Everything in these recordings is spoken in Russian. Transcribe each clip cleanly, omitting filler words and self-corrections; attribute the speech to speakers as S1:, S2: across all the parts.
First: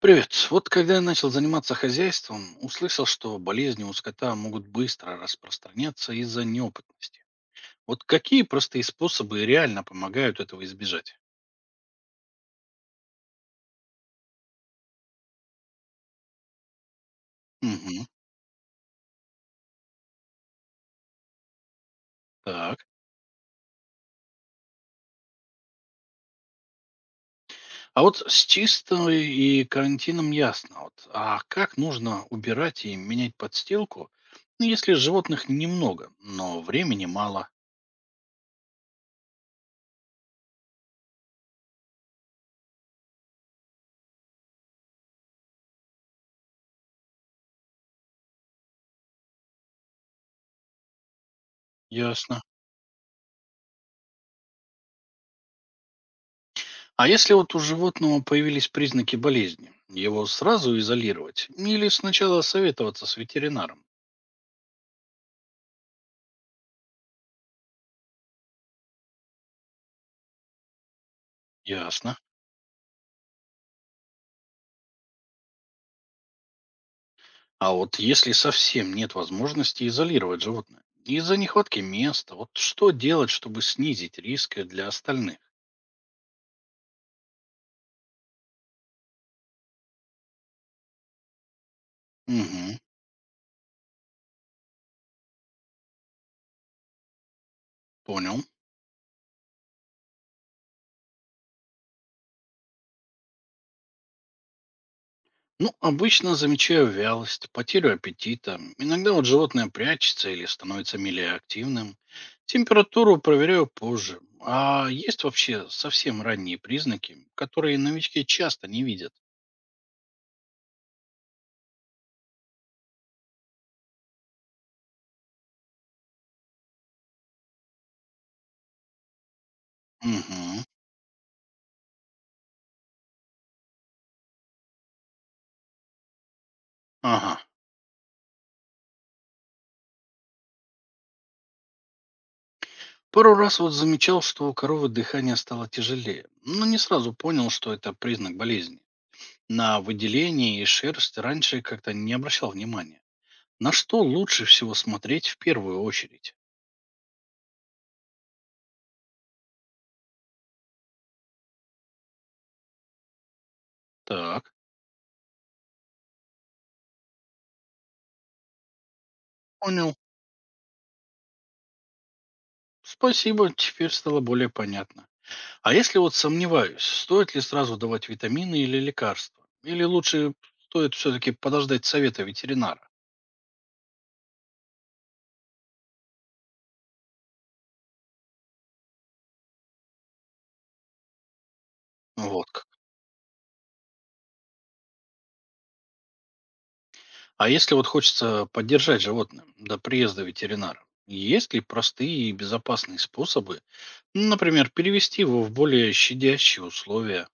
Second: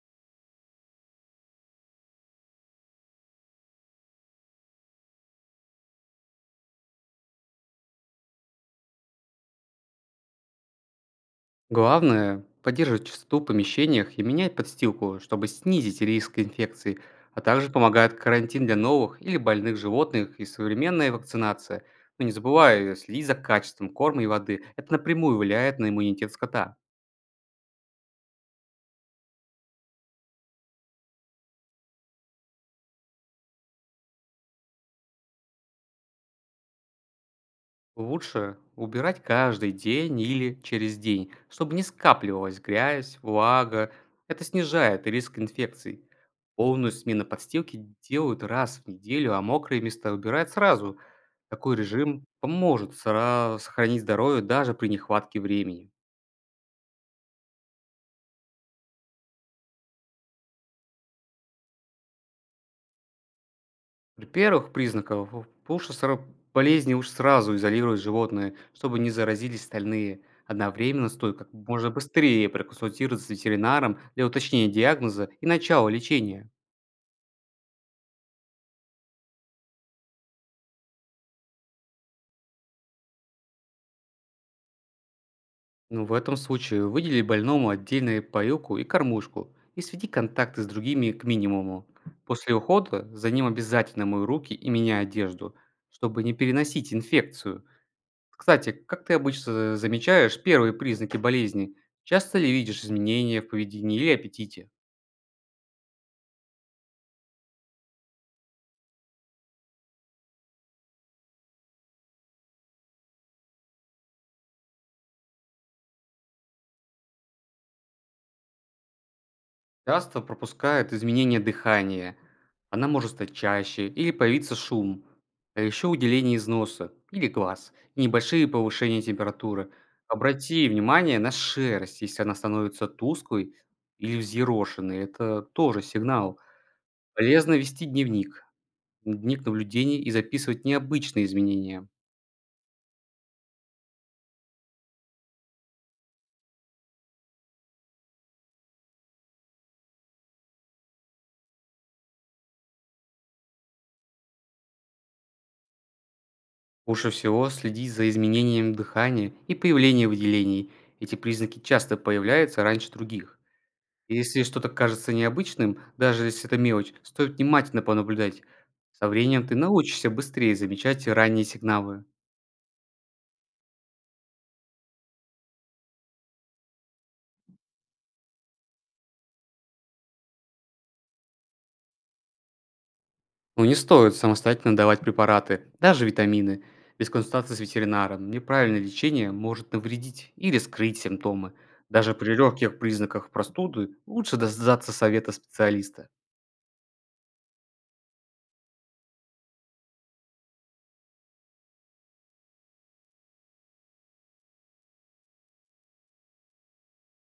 S1: Привет. Вот когда я начал заниматься хозяйством, услышал, что болезни у скота могут быстро распространяться из-за неопытности. Вот какие простые способы реально помогают этого избежать?
S2: Главное– поддерживать чистоту в помещениях и менять подстилку, чтобы снизить риск инфекций, а также
S1: Угу.
S2: помогает карантин для новых или больных животных и современная вакцинация. Но не
S1: Так.
S2: забывай следить за качеством корма и воды. Это напрямую влияет на иммунитет скота.
S1: А вот с чистой и карантином ясно. Вот. А как нужно убирать и менять подстилку, ну, если животных немного, но времени мало?
S2: Лучше убирать каждый день или через день, чтобы не скапливалась грязь, влага. Это снижает риск инфекций. Полную смену подстилки делают раз в неделю, а мокрые места убирают сразу. Такой режим
S1: Ясно.
S2: поможет сохранить здоровье даже при нехватке времени.
S1: А если вот у животного появились признаки болезни, его сразу изолировать или сначала советоваться с ветеринаром?
S2: При первых признаках болезни уж сразу изолировать животное, чтобы не заразились остальные. Одновременно стоит как можно
S1: Ясно.
S2: быстрее проконсультироваться с ветеринаром для уточнения диагноза и начала лечения.
S1: А вот если совсем нет возможности изолировать животное, из-за нехватки места, вот что делать, чтобы снизить риск для остальных?
S2: Но в этом случае выдели больному отдельную поилку и кормушку и сведи контакты с другими к минимуму. После
S1: Угу,
S2: ухода за ним обязательно мой руки и меняй одежду, чтобы не переносить инфекцию.
S1: понял.
S2: Кстати, как ты обычно замечаешь первые признаки болезни? Часто ли видишь изменения в поведении или аппетите?
S1: Ну, обычно замечаю вялость, потерю аппетита. Иногда вот животное прячется или становится менее активным. Температуру проверяю позже. А есть вообще совсем ранние признаки, которые новички часто не видят?
S2: Часто пропускают изменения дыхания. Она может стать чаще или появиться шум. А еще уделение из носа или глаз. И небольшие повышения температуры.
S1: Угу,
S2: Обрати внимание на шерсть, если она становится тусклой или взъерошенной. Это тоже сигнал.
S1: ага.
S2: Полезно вести дневник. Дневник наблюдений и записывать необычные изменения.
S1: Пару раз вот замечал, что у коровы дыхание стало тяжелее, но не сразу понял, что это признак болезни. На выделение и шерсть раньше как-то не обращал внимания. На что лучше всего смотреть в первую очередь?
S2: Лучше всего следить за изменением дыхания и появлением выделений. Эти признаки часто появляются раньше других. Если
S1: Так,
S2: что-то кажется необычным, даже если это мелочь, стоит внимательно понаблюдать. Со временем ты
S1: понял.
S2: научишься быстрее замечать ранние сигналы.
S1: Спасибо, теперь стало более понятно. А если вот сомневаюсь, стоит ли сразу давать витамины или лекарства? Или лучше стоит все-таки подождать совета ветеринара?
S2: Но не стоит самостоятельно давать препараты, даже витамины. Без консультации с ветеринаром неправильное лечение может навредить или скрыть симптомы. Даже при
S1: Вот как.
S2: легких признаках простуды лучше дождаться совета специалиста.
S1: А если вот хочется поддержать животное до приезда ветеринара, есть ли простые и безопасные способы? Ну, например, перевести его в более щадящие условия?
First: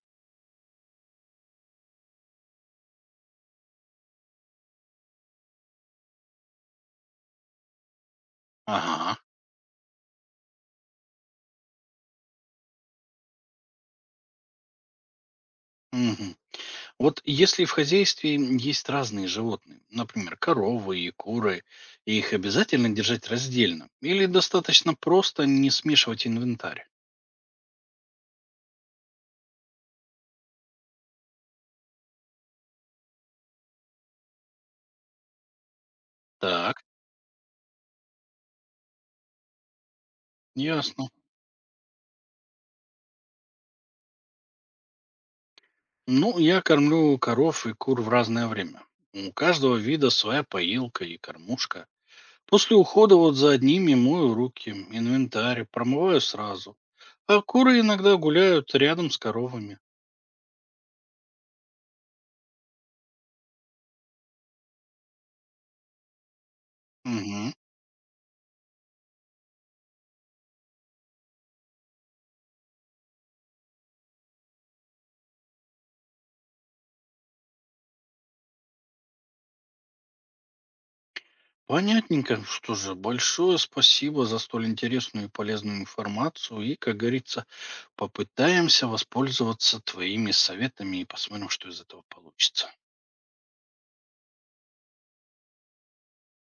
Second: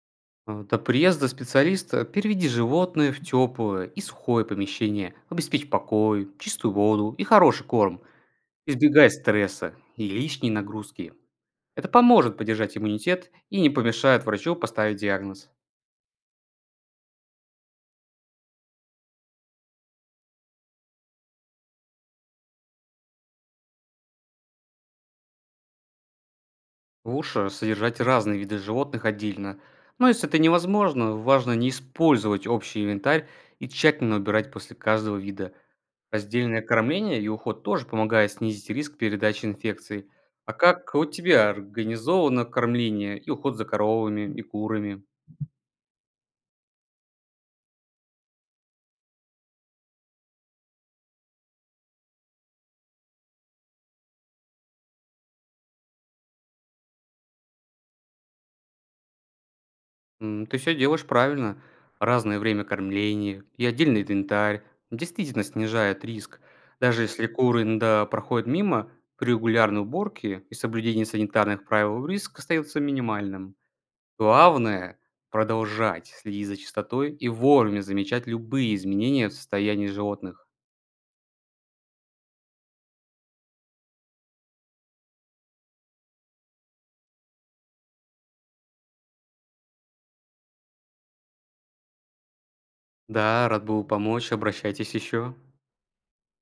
S2: До приезда специалиста переведи животное в теплое и сухое помещение, обеспечь покой, чистую воду и хороший корм, избегай
S1: Ага.
S2: стресса и лишней нагрузки. Это поможет поддержать иммунитет и не помешает врачу поставить диагноз.
S1: Мгм. Вот если в хозяйстве есть разные животные, например, коровы и куры, их обязательно держать раздельно или достаточно просто не смешивать инвентарь?
S2: Лучше содержать разные виды животных отдельно, но если это невозможно, важно не использовать общий инвентарь и тщательно убирать после каждого вида. Раздельное
S1: Так,
S2: кормление и уход тоже помогает снизить риск передачи инфекций. А как у
S1: ясно.
S2: тебя организовано кормление и уход за коровами и курами?
S1: Ну, я кормлю коров и кур в разное время. У каждого вида своя поилка и кормушка. После ухода вот за одними мою руки, инвентарь, промываю сразу. А куры иногда гуляют рядом с коровами.
S2: Ты все делаешь правильно. Разное время кормления и отдельный инвентарь действительно снижает риск. Даже если
S1: Мгм.
S2: куры иногда проходят мимо, при регулярной уборке и соблюдении санитарных правил риск остается минимальным. Главное– продолжать следить за чистотой и вовремя замечать любые изменения в состоянии животных.
S1: Понятненько. Что же, большое спасибо за столь интересную и полезную информацию. И, как говорится, попытаемся воспользоваться твоими советами и посмотрим, что из этого получится.
S2: Да, рад был помочь, обращайтесь еще.